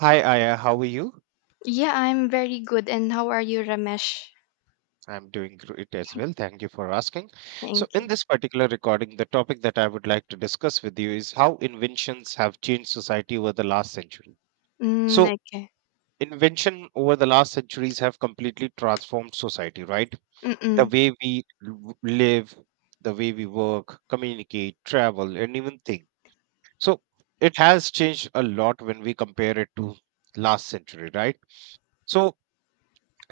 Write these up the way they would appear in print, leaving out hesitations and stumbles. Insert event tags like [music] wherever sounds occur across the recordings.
Hi, Aya. How are you? Yeah, I'm very good. And how are you, Ramesh? I'm doing great as well. Thank you for asking. So, Thank in you. this particular recording, the topic that I would like to discuss with you is how inventions have changed society over the last century. So, Okay. invention over the last centuries have completely transformed society, right? The Mm-mm, way we live, the way we work, communicate, travel, and even think. So, it has changed a lot when we compare it to last century, right? So,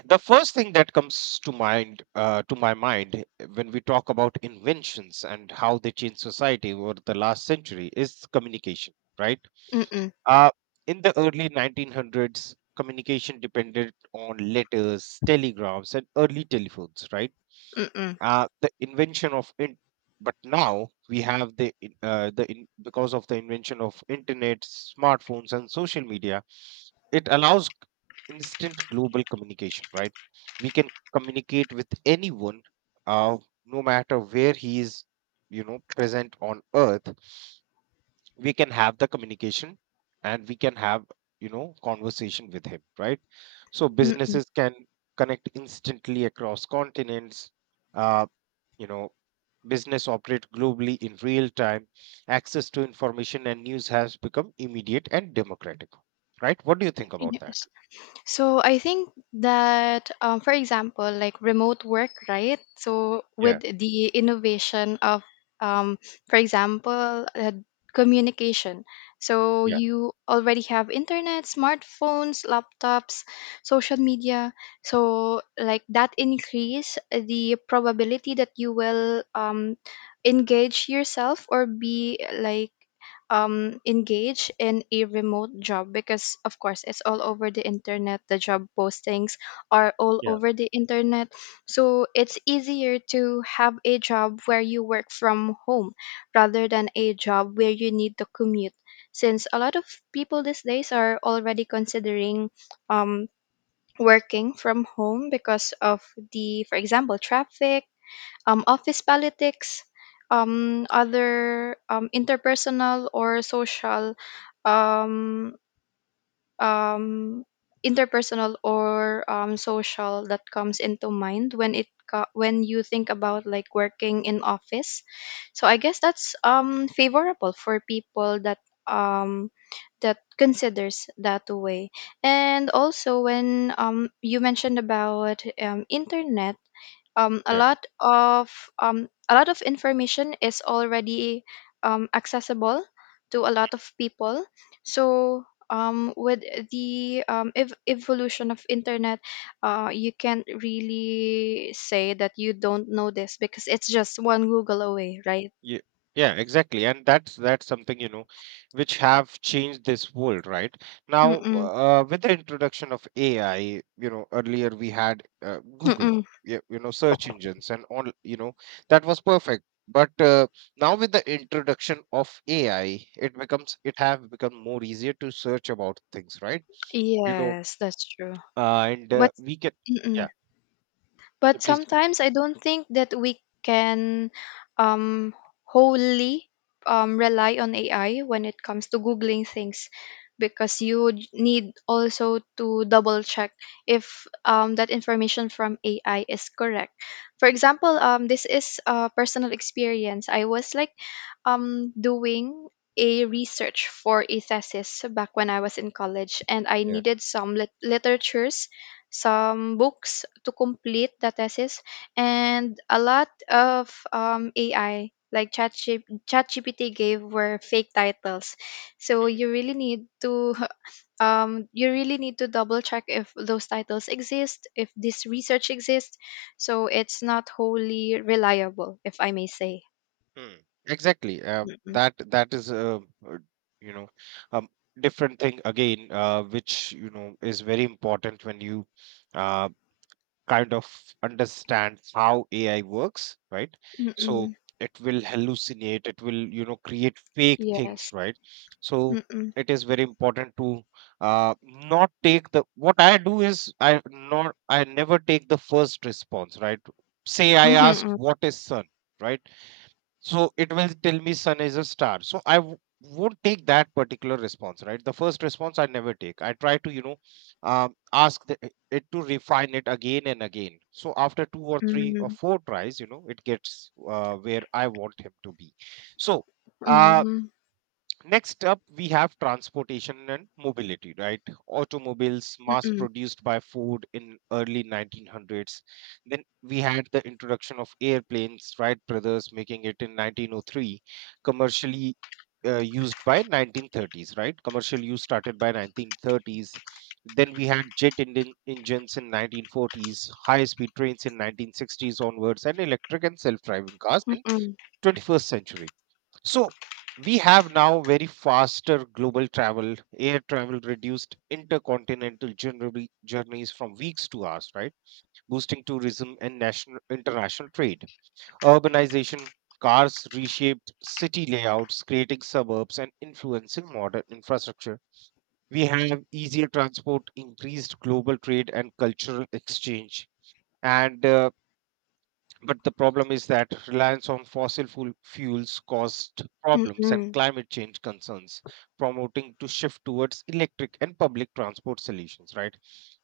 the first thing that comes to mind, to my mind, when we talk about inventions and how they change society over the last century is communication, right? mm-mm, uh, in the early 1900s, communication depended on letters, telegrams and early telephones, right. mm-mm, the invention of in- but now we have the in- Because of the invention of internet, smartphones and social media, it allows instant global communication, right? We can communicate with anyone, uh, no matter where he is, present on earth. We can have the communication and we can have, conversation with him, right? So mm-mm. businesses can connect instantly across continents. uh, you know Business operate globally in real time. Access to information and news has become immediate and democratic, right? What do you think about that? Yes. So I think that, for example, like remote work, right? So with Yeah. the innovation of, um, for example, communication. So you already have internet, smartphones, laptops, social media. So like that increase the probability that you will engage yourself or be like engage in a remote job, because of course it's all over the internet. The job postings are all Yeah, over the internet, so it's easier to have a job where you work from home rather than a job where you need to commute, since a lot of people these days are already considering um working from home because of, the for example, traffic, office politics, other um, um, interpersonal or social that comes into mind when when you think about like working in office. So I guess that's favorable for people that, um, that considers that way. And also when you mentioned about internet, um, a yeah, lot of a lot of information is already accessible to a lot of people, so with the evolution of internet, you can't really say that you don't know this because it's just one google away, right? yeah, yeah, exactly. And that's something, which have changed this world, right? Now, Mm-mm. With the introduction of AI, earlier we had Google, Mm-mm. yeah, search engines and all, that was perfect. But now with the introduction of AI, it have become more easier to search about things, right? You know, Yes, that's true. And But We can, mm-mm. yeah, yeah, But please, sometimes I don't think that we can, um, wholly, rely on AI when it comes to googling things, because need also to double check if, that information from AI is correct. For example, this is a personal experience. I was like doing a research for a thesis back when I was in college, and I yeah. needed some literatures, some books to complete the thesis. And a lot of AI like ChatGPT gave were fake titles. So you really need to [laughs] you really need to double check if those titles exist, if this research exists. So it's not wholly reliable, if I may say. Hmm. Exactly. Uh, Mm-mm. that that is a, uh, you know um, different thing again, which is very important when you, uh, kind of understand how AI works, right? So Mm-mm. it will hallucinate. It will, create fake things, Yes. right? So Mm-mm. it is very important to, not take the, what I do is, I never take the first response, right? Say I ask Mhm, what is sun, right? So it will tell me sun is a star. So I w- won't take that particular response, right? The first response I never take. I try to, ask the, it to refine it again and again. So after two or three or mm, four tries, it gets, where I want him to be. So. Uh, mm, Next up, we have transportation and mobility, right? Automobiles mass mm-mm, produced by Ford in early 1900s. Then we had the introduction of airplanes, Wright brothers making it in 1903, commercially used by 1930s, right? Commercial use started by 1930s. Then we had jet engines in 1940s, high-speed trains in 1960s onwards, and electric and self-driving cars in mm-mm, 21st century. So we have now very faster global travel, air travel reduced intercontinental journeys from weeks to hours, right? Boosting tourism and national international trade. Urbanization, cars reshaped city layouts, creating suburbs and influencing modern infrastructure. We have easier transport, increased global trade and cultural exchange. And but the problem is that reliance on fossil fuels caused problems and mm-mm, climate change concerns, promoting to shift towards electric and public transport solutions, right?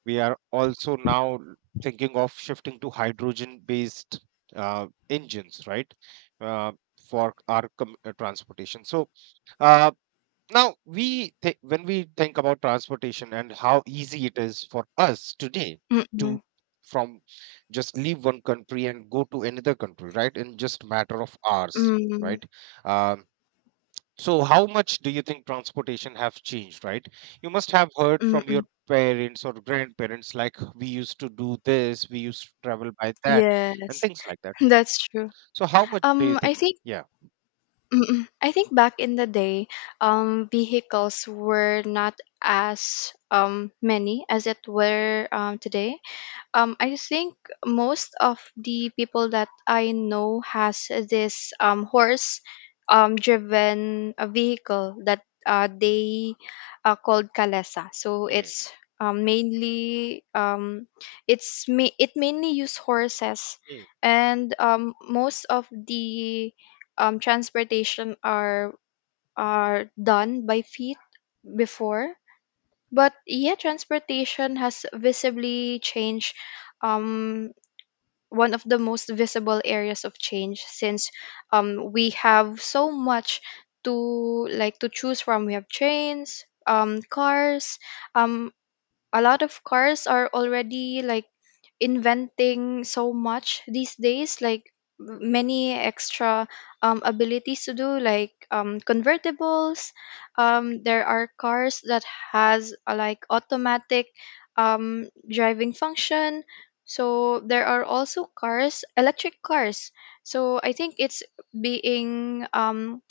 We are also now thinking of shifting to hydrogen based, engines, right? Uh, for our transportation. So, uh, now, when we think about transportation and how easy it is for us today mm-mm, to, from, just leave one country and go to another country, right? In just matter of hours, mm, right? Um, so, how much do you think transportation have changed, right? You must have heard from your mm-mm. parents or grandparents, like we used to do this, we used to travel by that, and Yes, things like [laughs] that. that's true. So, how much do you I think? think Yeah. mm-mm. I think back in the day, vehicles were not as many as it were today. I think most of the people that I know has this horse, driven vehicle that they called kalesa. So Hmm, it's mainly, it mainly use horses, hmm, and most of the transportation are done by feet before. But yeah, transportation has visibly changed. Um, one of the most visible areas of change since, we have so much to like to choose from. We have trains, cars. Um, a lot of cars are already like inventing so much these days, like many extra abilities to do like convertibles. There are cars that has, like automatic driving function. So there are also cars, electric cars. So I think it's being,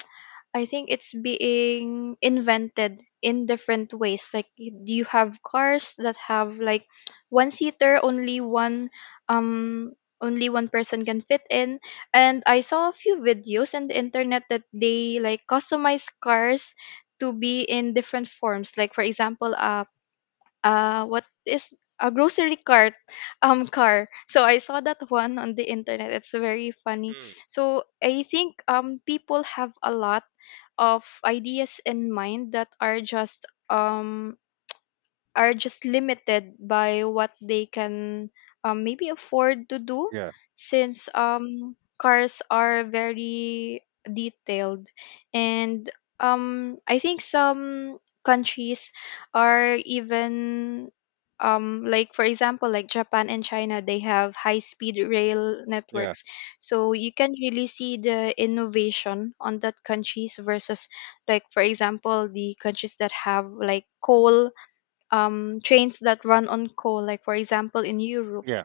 I think it's being invented in different ways. Like you have cars that have like [tsk] one seater, um only one person can fit in. And I saw a few videos on the internet that they like customize cars to be in different forms. Like for example, what is a grocery cart car. So I saw that one on the internet, it's very funny. hmm. So I think people have a lot of ideas in mind that are just limited by what they can, maybe afford to do, Yeah. since cars are very detailed. And I think some countries are even, like for example like Japan and China, they have high speed rail Yeah. networks. So you can really see the innovation on that countries versus, like for example, the countries that have like coal, trains that run on coal, like for example in Europe. Yeah.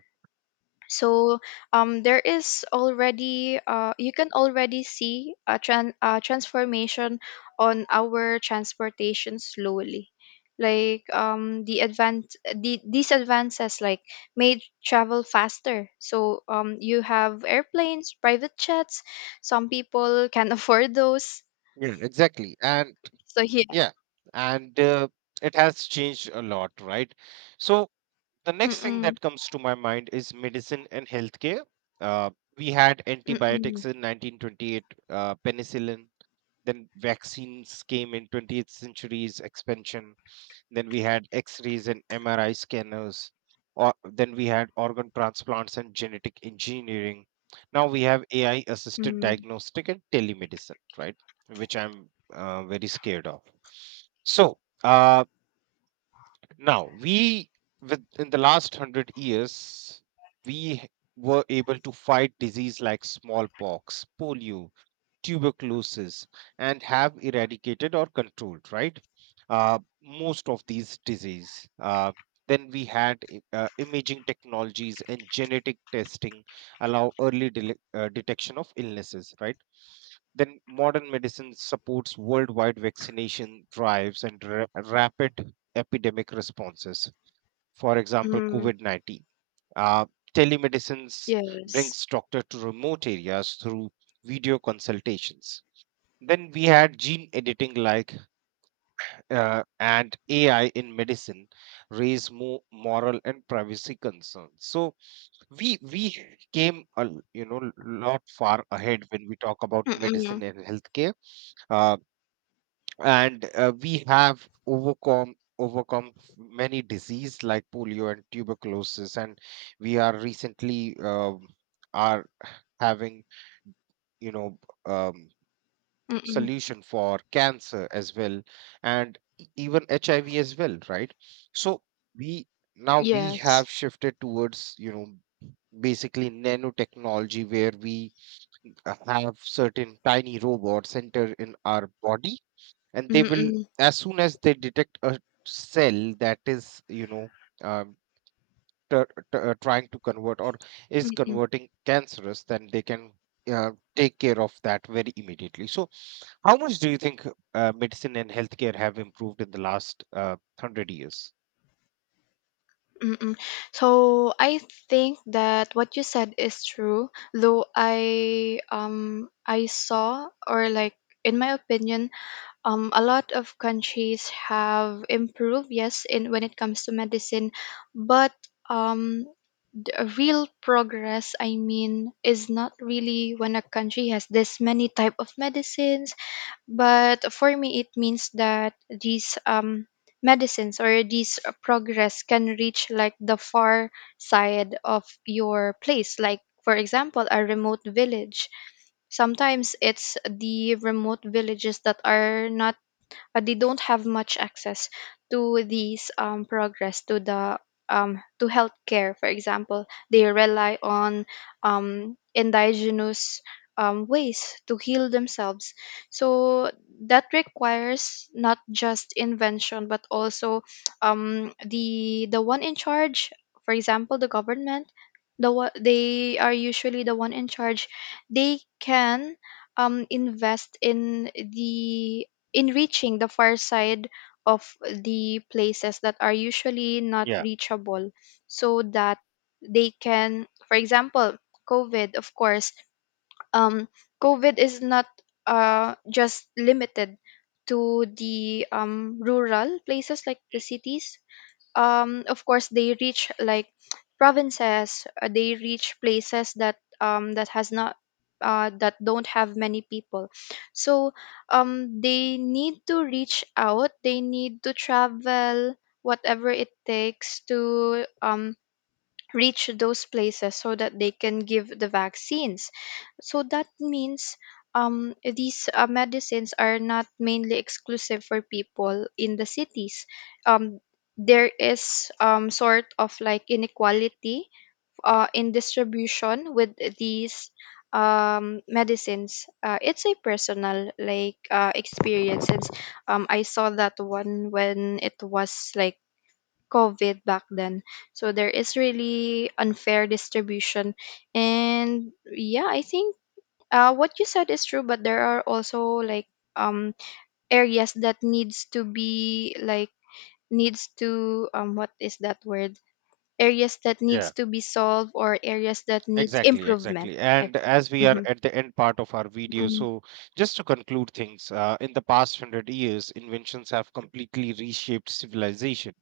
So there is already, you can already see a transformation on our transportation slowly. Like the these advances like made travel faster. So you have airplanes, private jets. Some people can [laughs] afford those. Yeah. Exactly. And So yeah. Yeah, and it has changed a lot, right? So the next thing Mm-mm, that comes to my mind is medicine and healthcare. Uh, we had mm-mm, antibiotics in 1928, penicillin, then vaccines came in 20th century's expansion. Then we had X-rays and MRI scanners. Or then we had organ transplants and genetic engineering. Now we have AI-assisted mm, diagnostic and telemedicine, right? Which I'm, very scared of. So uh, now we, with in the last 100 years, we were able to fight disease like smallpox, polio, tuberculosis and have eradicated or controlled, right. Most of these disease, then we had imaging technologies and genetic testing allow early detection of illnesses, right. Then modern medicine supports worldwide vaccination drives and rapid epidemic responses, for example, mm, COVID-19. Uh, Telemedicines yes. brings doctor to remote areas through video consultations. Then we had gene editing like, and AI in medicine raise more moral and privacy concerns. So we came a lot far ahead when we talk about medicine and healthcare. Uh, and we have overcome many disease like polio and tuberculosis, and we are recently, are having, you know um, Mm-mm. solution for cancer as well, and even HIV as well, right? So we, now we Yes. have shifted towards, basically nanotechnology, where we, have certain tiny robots enter in our body, and they will, Mm-mm. as soon as they detect a cell that is, um, t- trying to convert, or is Mm-mm. converting cancerous, then they can, uh, take care of that very immediately. So how much do you think, medicine and healthcare have improved in the last, 100 years? Mm-mm. So I think that what you said is true, though I saw or like, in my opinion, a lot of countries have improved, yes, in when it comes to medicine. But um the real progress I mean is not really when a country has this many type of medicines. But for me, it means that these, medicines or these, progress can reach like the far side of your place. Like, for example, a remote village. Sometimes it's the remote villages that are not, they don't have much access to these, progress to the, to healthcare. For example, they rely on, indigenous, ways to heal themselves. So that requires not just invention, but also, the one in charge. For example, the government, the one they are usually the one in charge. They can, invest in the, in reaching the far side of the places that are usually not Yeah. reachable, so that they can, for example, covid of course, um covid is not, just limited to the, rural places like the cities. Of course they reach like provinces, they reach places that, that has not, that don't have many people. So they need to reach out, they need to travel whatever it takes to, reach those places so that they can give the vaccines. So that means, these, medicines are not mainly exclusive for people in the cities. Um, there is, sort of like inequality, in distribution with these, medicines. It's a personal like, experience. I saw that one when it was like COVID back then. So there is really unfair distribution. And yeah, I think, what you said is true, but there are also like, um areas that needs to be like, needs to what is that word? Areas that Yeah. needs to be solved or areas that needs Exactly, improvement. exactly. And as we are Mm-hmm. at the end part of our video, Mm-hmm. so just to conclude things, in the past 100 years, inventions have completely reshaped civilization.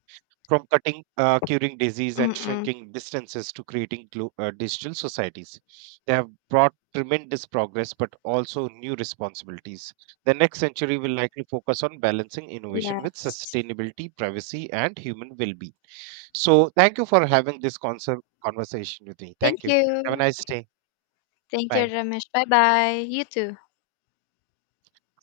From curing disease and Mm-hmm. shrinking distances, to creating digital societies. They have brought tremendous progress, but also new responsibilities. The next century will likely focus on balancing innovation with Yes. sustainability, privacy, and human well being. So thank you for having this concept conversation with me. Thank Thank you. Have a you. nice day. Thank you, Bye. Ramesh. Bye bye. You too.